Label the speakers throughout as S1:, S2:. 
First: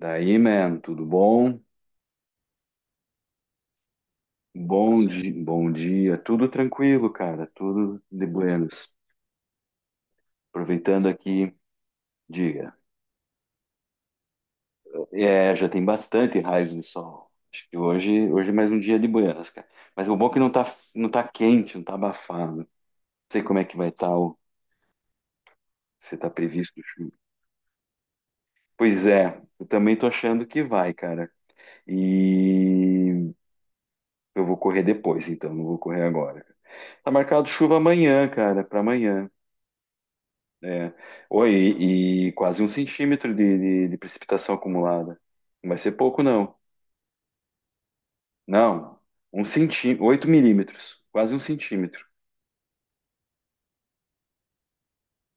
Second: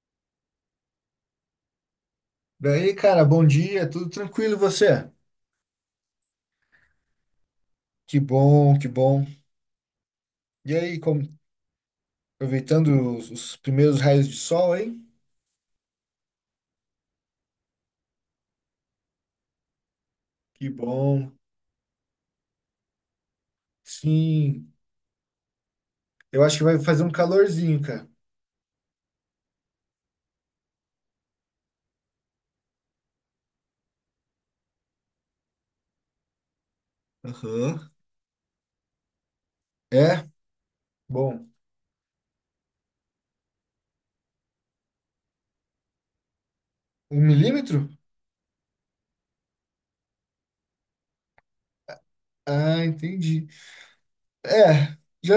S1: Daí, man, tudo bom?
S2: Daí, cara, bom dia, tudo tranquilo e você?
S1: Bom dia, tudo tranquilo, cara, tudo
S2: Que
S1: de
S2: bom, que
S1: buenos.
S2: bom. E aí,
S1: Aproveitando aqui, diga,
S2: aproveitando os primeiros raios de sol, hein?
S1: já tem bastante raios de sol. Acho que hoje é mais um dia de buenas, cara. Mas o bom é que
S2: Que
S1: não tá
S2: bom.
S1: quente, não tá abafado. Não sei como é que vai estar, o,
S2: Sim,
S1: se tá
S2: eu acho que vai
S1: previsto
S2: fazer um
S1: chuva.
S2: calorzinho, cara.
S1: Pois é, eu também tô achando que vai, cara. E eu vou correr depois, então, não vou correr agora. Tá marcado chuva
S2: Aham.
S1: amanhã, cara, pra amanhã.
S2: É?
S1: É.
S2: Bom.
S1: Oi, e quase um centímetro de precipitação acumulada. Não vai ser pouco, não.
S2: Um milímetro?
S1: Não, um centímetro, 8 mm, quase um centímetro.
S2: Ah, entendi. É, já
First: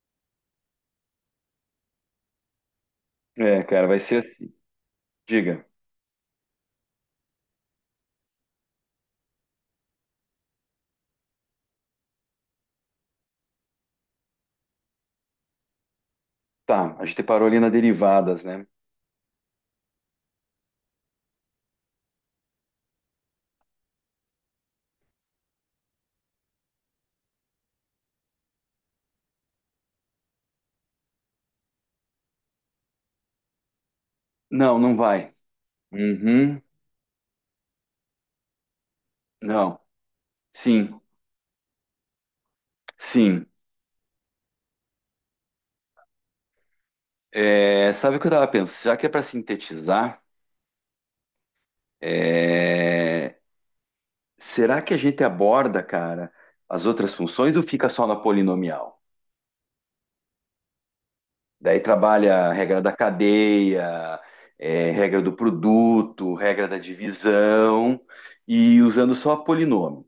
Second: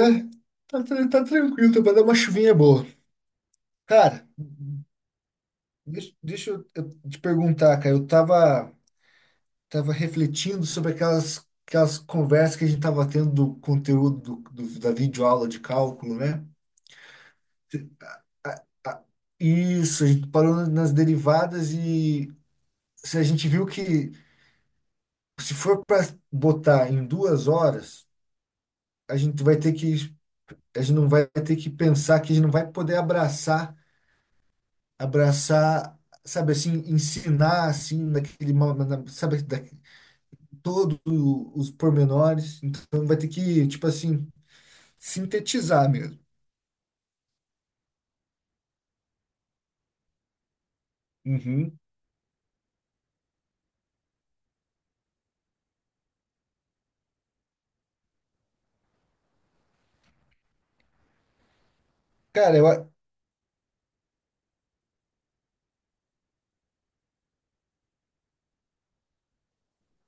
S2: tá tranquilo, tá pra dar uma chuvinha boa.
S1: É, cara, vai ser
S2: Cara,
S1: assim. Diga.
S2: deixa eu te perguntar, cara. Eu tava refletindo sobre aquelas conversas que a gente tava tendo do conteúdo da videoaula de cálculo, né?
S1: Tá, a gente parou ali na derivadas,
S2: A-
S1: né?
S2: a- Isso, a gente parou nas derivadas e se a gente viu que se for para botar em 2 horas, a gente vai ter que, a gente não vai ter que pensar que a gente não vai poder abraçar,
S1: Não, não vai.
S2: abraçar, sabe
S1: Uhum.
S2: assim, ensinar assim, naquele, sabe,
S1: Não.
S2: todos
S1: Sim,
S2: os pormenores. Então vai ter
S1: sim.
S2: que, tipo assim. Sintetizar mesmo.
S1: É, sabe o que eu tava pensando? Já que é para sintetizar,
S2: Uhum.
S1: é, será que a gente aborda, cara, as outras funções ou fica só na polinomial? Daí trabalha a
S2: Cara,
S1: regra da cadeia, regra do produto, regra da divisão, e usando só polinômio.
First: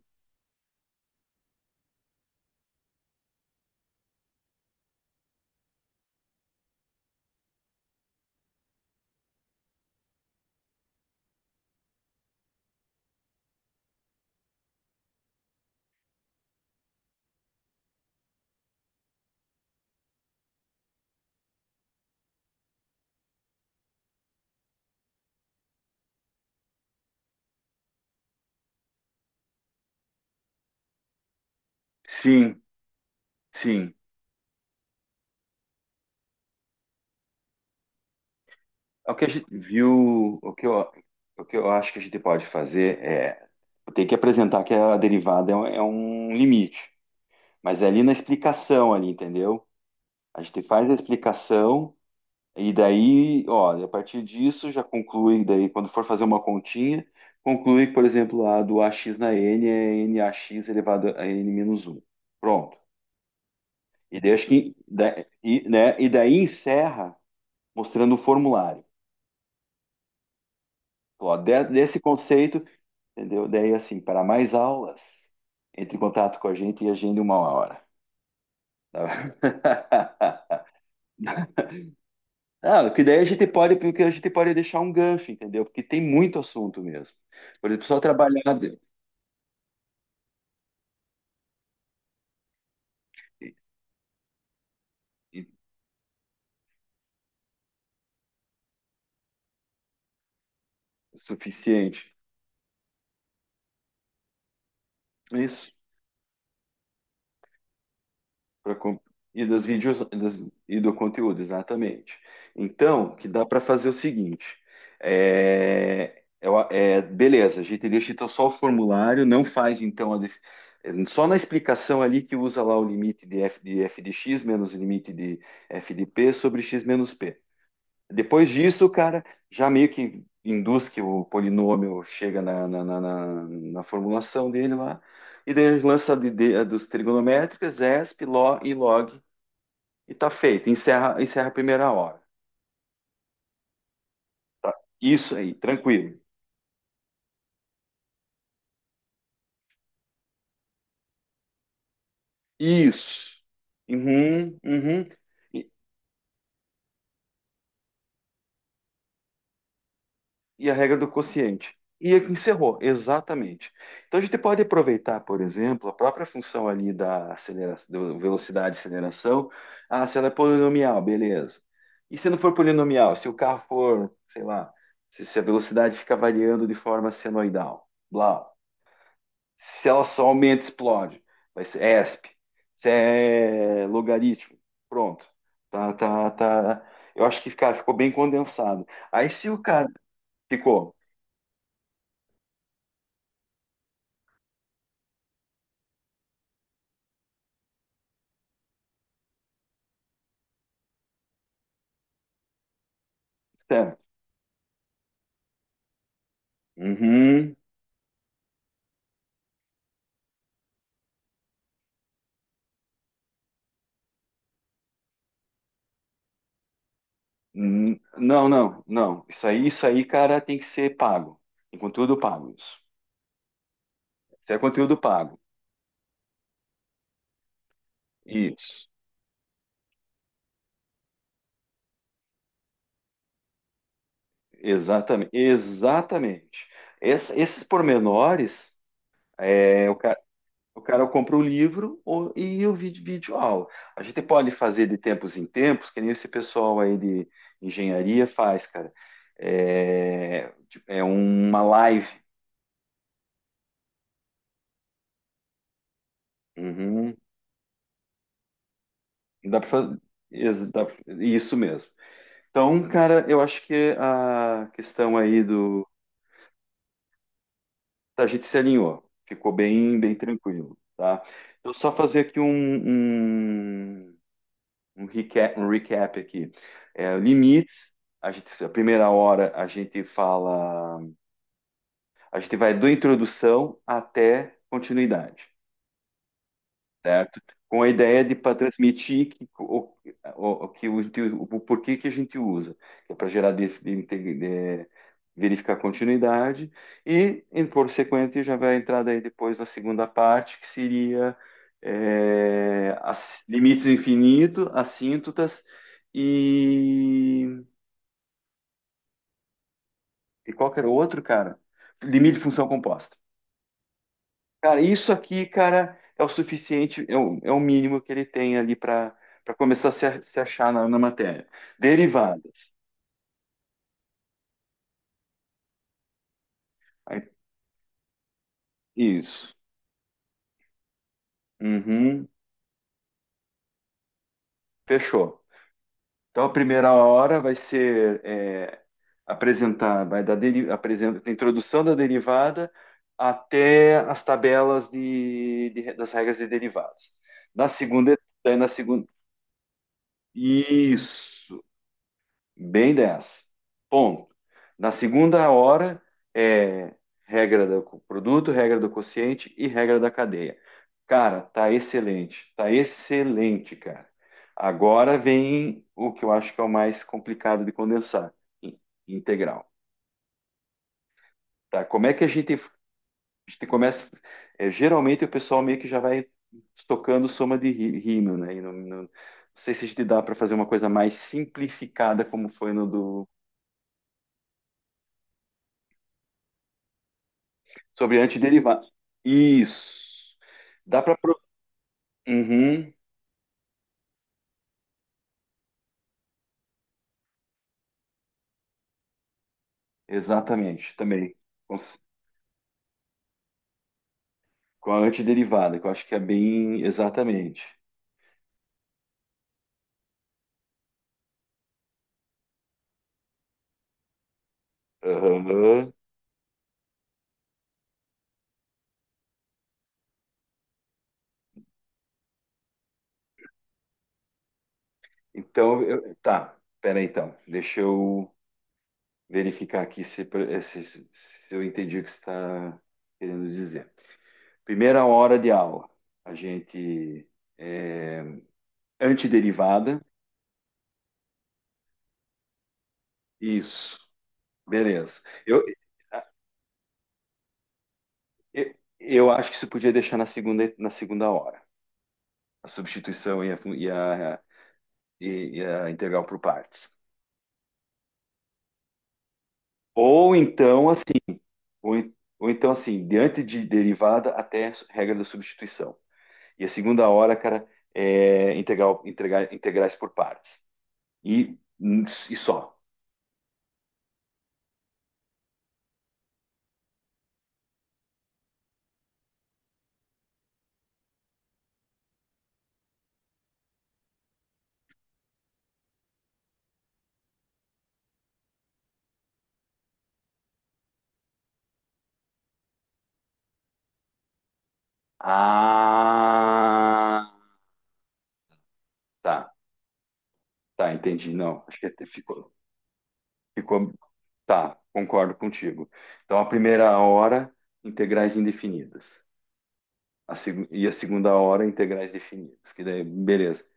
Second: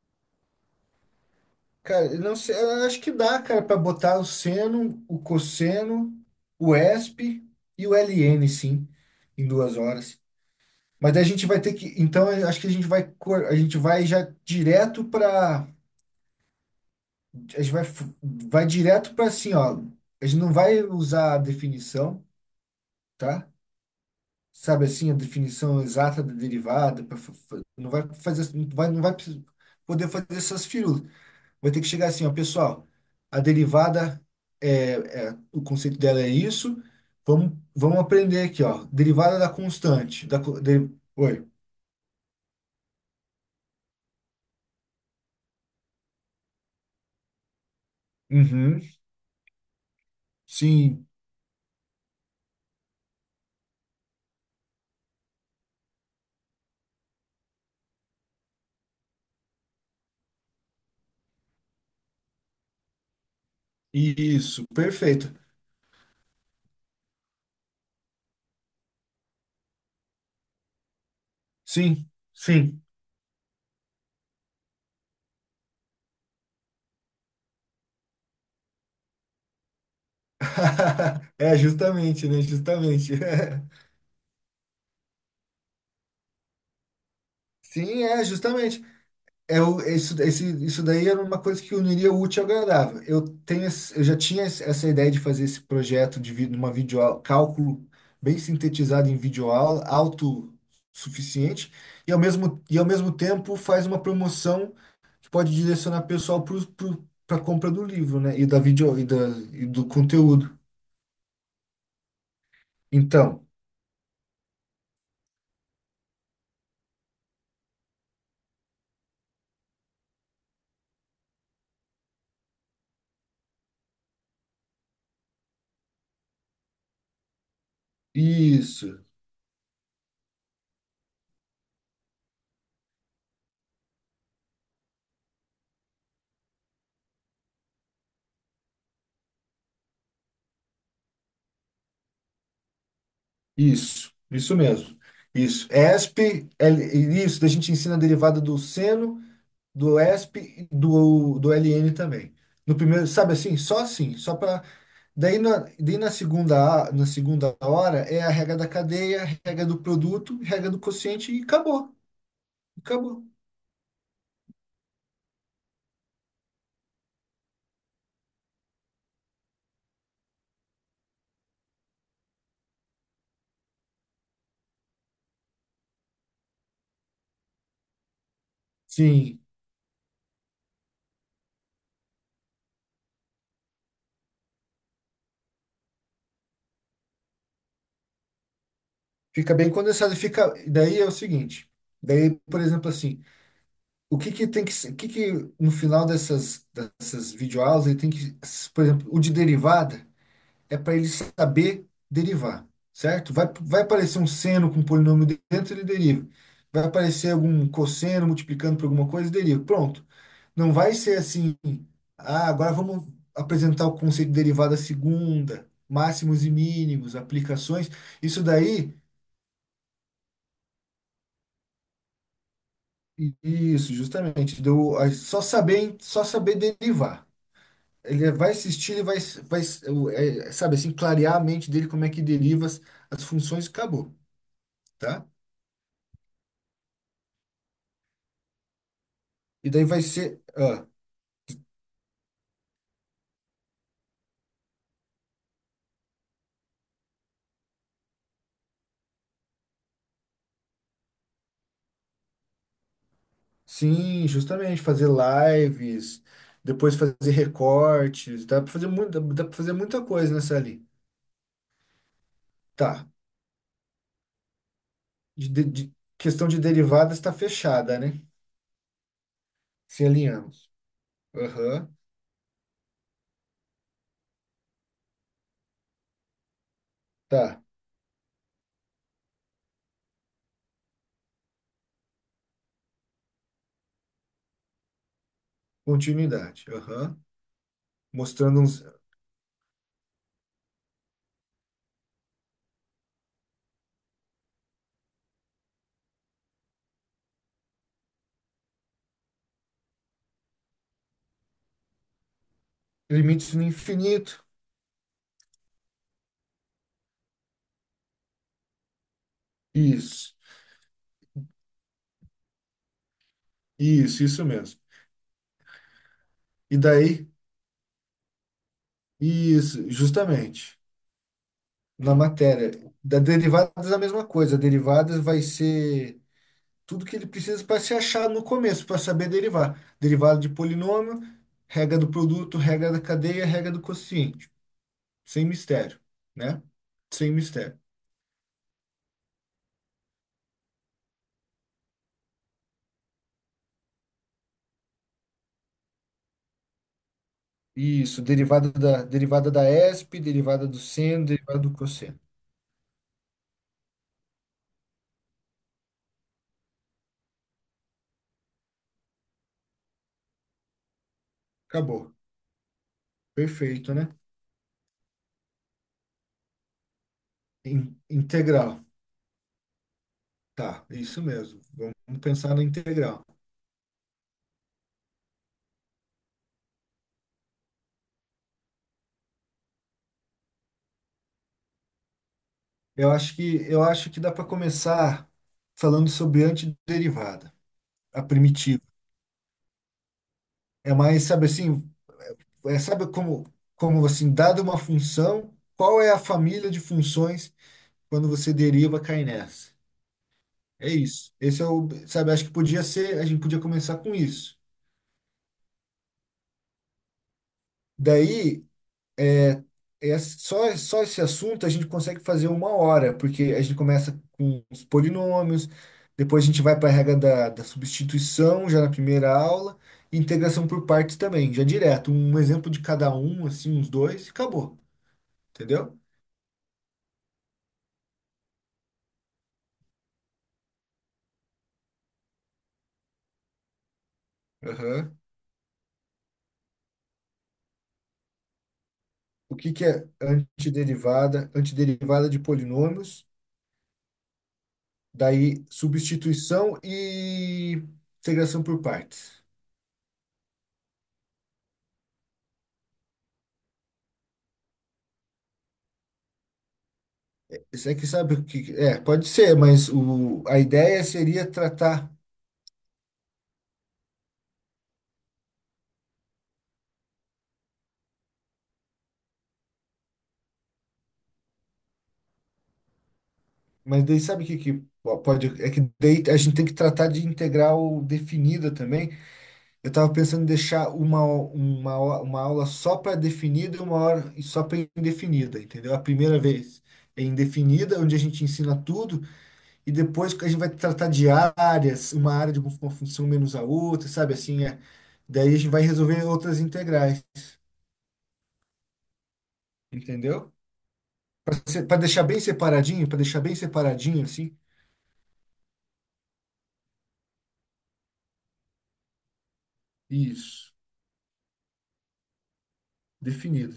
S2: eu não sei, eu acho que dá, cara, para botar o seno, o cosseno, o esp e o ln, sim, em 2 horas. Mas daí a gente vai ter que, então eu acho que a gente vai, a gente vai já direto para, a gente vai, vai direto para assim, ó, a gente não vai usar a definição, tá? Sabe assim, a definição exata da derivada, pra não vai fazer, não vai poder fazer essas firulas. Vai ter que chegar assim, ó,
S1: Sim,
S2: pessoal, a
S1: sim.
S2: derivada o conceito dela é isso. Vamos, vamos aprender aqui, ó.
S1: O que a
S2: Derivada
S1: gente
S2: da constante,
S1: viu, o que eu, o
S2: oi.
S1: que eu acho que a gente pode fazer é ter que apresentar que a derivada é um limite, mas é ali na
S2: Uhum.
S1: explicação ali, entendeu? A gente faz a
S2: Sim,
S1: explicação. E daí, ó, a partir disso já conclui, daí quando for fazer uma continha, conclui, por exemplo, a do AX na N é NAX elevado a N menos um. Pronto. E daí, acho
S2: isso,
S1: que, da-
S2: perfeito.
S1: e, né, e daí encerra mostrando o formulário. Então, ó, desse
S2: Sim,
S1: conceito,
S2: sim.
S1: entendeu? Daí, assim, para mais aulas, entre em contato com a gente e agende uma hora. Tá?
S2: É, justamente, né?
S1: Não, que
S2: Justamente.
S1: daí a gente pode, porque a gente pode deixar um gancho, entendeu? Porque tem muito assunto mesmo. Por exemplo, só
S2: Sim, é,
S1: trabalhar.
S2: justamente. Isso, isso daí era uma coisa que uniria o útil ao agradável. Eu já tinha essa ideia de fazer esse projeto numa videoaula, cálculo bem sintetizado em videoaula, autossuficiente, e
S1: Suficiente.
S2: ao mesmo tempo faz uma promoção que pode
S1: Isso,
S2: direcionar pessoal para a compra do livro, né? E da
S1: para
S2: vídeo e, da,
S1: e das
S2: E do
S1: vídeos
S2: conteúdo.
S1: e do conteúdo, exatamente. Então, que dá
S2: Então,
S1: para fazer é o seguinte: beleza, a gente deixa então só o formulário, não faz então a def- só na explicação ali que usa lá o limite de f de x menos o limite de f de p sobre x menos p. Depois disso,
S2: isso,
S1: cara, já meio que induz que o polinômio chega na formulação dele lá, e daí lança dos trigonométricas, ESP, LO e log, e tá feito. Encerra, encerra a primeira hora.
S2: isso mesmo.
S1: Isso aí,
S2: Isso.
S1: tranquilo.
S2: ESP, isso, da gente ensina a derivada do seno. Do ESP e do LN também. No primeiro, sabe
S1: Isso.
S2: assim? Só assim, só
S1: Uhum,
S2: para
S1: uhum.
S2: daí na segunda, na segunda hora é a regra da cadeia, a regra do produto,
S1: E
S2: regra
S1: a
S2: do
S1: regra do
S2: quociente e
S1: quociente.
S2: acabou.
S1: E encerrou,
S2: Acabou.
S1: exatamente. Então a gente pode aproveitar, por exemplo, a própria função ali da aceleração, do velocidade e aceleração. Ah, se ela é polinomial, beleza. E se não for polinomial, se o carro for, sei lá, se a velocidade fica variando de forma senoidal, blá.
S2: Sim,
S1: Se ela só aumenta, explode. Vai ser ESP. Se é logaritmo, pronto. Tá. Eu acho que, cara, ficou bem condensado. Aí se
S2: fica
S1: o
S2: bem
S1: cara
S2: condensado, fica
S1: ficou,
S2: daí é o seguinte, daí, por exemplo, assim, o que que no final dessas videoaulas ele tem que, por exemplo, o de derivada é para ele saber derivar, certo? Vai, vai
S1: sério.
S2: aparecer um seno com um polinômio dentro, ele deriva. Vai aparecer
S1: Uhum.
S2: algum cosseno multiplicando por alguma coisa, deriva. Pronto. Não vai ser assim, ah, agora vamos apresentar o conceito de derivada segunda, máximos e mínimos, aplicações. Isso
S1: Não, não,
S2: daí,
S1: não. Isso aí, cara, tem que ser pago. Tem conteúdo pago, isso.
S2: isso,
S1: Isso é
S2: justamente,
S1: conteúdo pago.
S2: só saber derivar. Ele vai
S1: Isso.
S2: assistir, vai, é, sabe assim, clarear a mente dele como é que deriva as funções e acabou, tá?
S1: Exatamente. Exatamente. Esses pormenores,
S2: E daí
S1: é, o
S2: vai
S1: cara,
S2: ser.
S1: o
S2: Ah,
S1: cara compra o livro e o vídeo, vídeo aula. A gente pode fazer de tempos em tempos, que nem esse pessoal aí de engenharia faz, cara. É, tipo, é uma live.
S2: sim, justamente, fazer lives, depois
S1: Uhum.
S2: fazer recortes, dá para fazer muito, dá para
S1: Dá para
S2: fazer
S1: fazer.
S2: muita coisa nessa
S1: Ex-
S2: ali.
S1: dá- Isso mesmo. Então,
S2: Tá.
S1: cara, eu acho que a questão aí do.
S2: Questão de derivadas está fechada, né?
S1: A gente se alinhou, ficou bem,
S2: Se
S1: bem
S2: alinhamos.
S1: tranquilo, tá? Então, só
S2: Aham.
S1: fazer aqui um, um recap aqui. É,
S2: Tá.
S1: limites, a primeira hora a gente fala, a gente vai do introdução até continuidade.
S2: Continuidade. Aham.
S1: Certo? Com a ideia de para
S2: Mostrando uns
S1: transmitir que o porquê que a gente usa, que é para gerar verificar continuidade e, em por sequente, já vai entrar daí depois na segunda parte, que seria as
S2: limites no
S1: limites do
S2: infinito.
S1: infinito, assíntotas e,
S2: Isso.
S1: e qual era o outro, cara? Limite de função composta.
S2: Isso mesmo.
S1: Cara, isso aqui, cara, é o
S2: E
S1: suficiente,
S2: daí,
S1: é o mínimo que ele tem ali para começar
S2: isso,
S1: a se achar
S2: justamente.
S1: na, na matéria.
S2: Na matéria.
S1: Derivadas.
S2: Da derivadas, é a mesma coisa. Derivadas vai ser. Tudo que ele
S1: Aí,
S2: precisa para se achar no começo, para saber
S1: isso.
S2: derivar. Derivada de polinômio, regra do
S1: Uhum.
S2: produto, regra da cadeia, regra do quociente.
S1: Fechou.
S2: Sem mistério,
S1: Então, a
S2: né?
S1: primeira
S2: Sem
S1: hora vai
S2: mistério.
S1: ser apresentar, apresenta, a introdução da derivada até as tabelas das regras de derivadas.
S2: Isso,
S1: Daí na segunda,
S2: derivada da ESP, derivada do seno, derivada
S1: isso.
S2: do cosseno.
S1: Bem 10. Ponto. Na segunda hora é regra do produto, regra do quociente e regra da cadeia. Cara,
S2: Acabou.
S1: tá excelente,
S2: Perfeito,
S1: cara.
S2: né?
S1: Agora vem o que eu acho que é o mais complicado de condensar, in-
S2: Integral.
S1: integral,
S2: Tá, isso mesmo.
S1: tá? Como é
S2: Vamos
S1: que
S2: pensar
S1: a
S2: na integral.
S1: gente começa? Geralmente o pessoal meio que já vai tocando soma de rímel, né? E não sei se a gente dá para fazer uma coisa mais simplificada como foi no
S2: Eu
S1: do.
S2: acho que, eu acho que dá para começar falando sobre antiderivada,
S1: Sobre
S2: a primitiva.
S1: antiderivados. Isso.
S2: É
S1: Dá para.
S2: mais, sabe assim, é,
S1: Uhum,
S2: sabe como, como assim, dada uma função, qual é a família de funções quando você deriva, cai nessa. É
S1: exatamente,
S2: isso.
S1: também.
S2: Esse é
S1: Com,
S2: o, sabe, acho que podia ser, a gente podia começar com isso.
S1: com a antiderivada, que eu acho que é bem. Exatamente.
S2: Daí, é, só, só esse assunto a gente consegue fazer uma hora, porque a gente começa com os polinômios,
S1: Aham.
S2: depois a gente vai para a regra da substituição, já na primeira aula, e integração por partes também, já direto, um exemplo de cada um, assim, uns dois, e acabou.
S1: Então,
S2: Entendeu?
S1: tá. Pera aí, então. Deixa eu verificar aqui se eu entendi o que você está querendo dizer. Primeira
S2: Aham.
S1: hora de aula, a gente. É,
S2: O que que
S1: antiderivada.
S2: é antiderivada? Antiderivada de polinômios,
S1: Isso. Beleza.
S2: daí
S1: Eu, eh,
S2: substituição e integração por
S1: eu
S2: partes.
S1: acho que você podia deixar na segunda hora. A substituição e a integral por partes.
S2: Isso é que sabe o que. É, pode ser, mas
S1: Ou
S2: o, a
S1: então, assim,
S2: ideia seria
S1: ou,
S2: tratar.
S1: ou então, assim, diante de derivada até regra da substituição. E a segunda hora, cara, é integral, integrar, integrais por partes. E, e só.
S2: Mas daí sabe o que, que pode. É que daí a gente tem que tratar de integral definida também. Eu estava pensando em deixar uma aula só para definida e uma hora só para indefinida, entendeu? A primeira vez é indefinida, onde a gente ensina tudo. E depois a gente vai tratar de áreas, uma área de uma função menos a outra, sabe assim? É. Daí a gente vai resolver outras integrais,
S1: Ah, tá,
S2: entendeu?
S1: tá, entendi. Não, acho que
S2: Para
S1: até
S2: deixar bem
S1: ficou,
S2: separadinho, para deixar bem
S1: ficou,
S2: separadinho assim,
S1: tá, concordo contigo. Então, a primeira hora, integrais indefinidas.
S2: isso,
S1: E a segunda hora, integrais definidas. Que daí, beleza.
S2: definido.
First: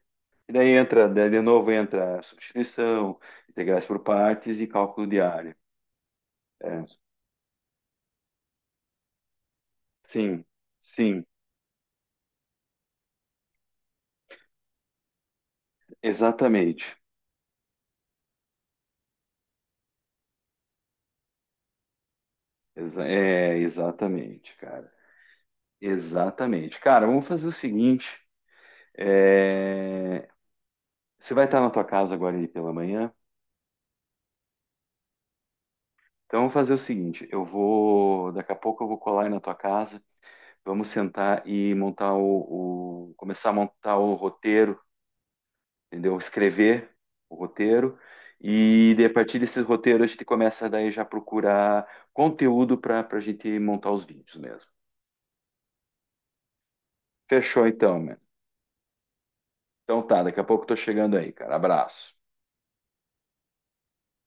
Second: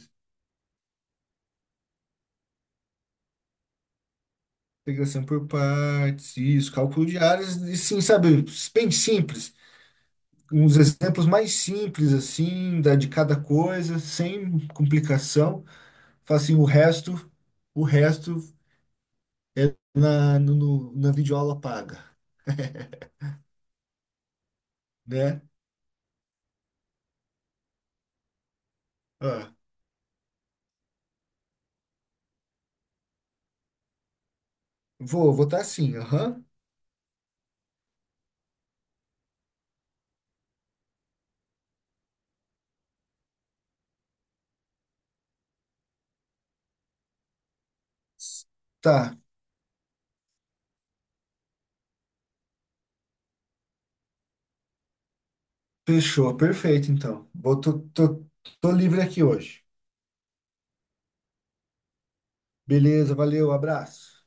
S1: E daí entra, daí de novo entra substituição, integrais por partes e cálculo de
S2: Integração por
S1: área.
S2: partes, isso,
S1: É,
S2: cálculo de áreas, e sim, sabe, bem simples.
S1: sim,
S2: Uns
S1: sim,
S2: exemplos mais simples, assim, da, de cada coisa, sem complicação. Fala assim,
S1: exatamente.
S2: o resto é na, no, na videoaula paga,
S1: Exatamente, cara.
S2: né?
S1: Exatamente. Cara, vamos fazer o seguinte.
S2: Ah,
S1: é, Você vai estar na tua casa agora aí pela manhã?
S2: vou, vou tá sim,
S1: Então
S2: aham.
S1: vamos fazer o seguinte, eu vou, daqui a pouco eu vou colar aí na tua casa, vamos sentar e montar começar a montar o roteiro, entendeu? Escrever o roteiro e a
S2: Tá,
S1: partir desses roteiros a gente começa daí já a procurar conteúdo para a gente montar os vídeos mesmo.
S2: fechou, perfeito então. Vou,
S1: Fechou
S2: tô,
S1: então, mano.
S2: livre aqui hoje.
S1: Então tá, daqui a pouco eu tô chegando aí, cara. Abraço.
S2: Beleza, valeu, abraço.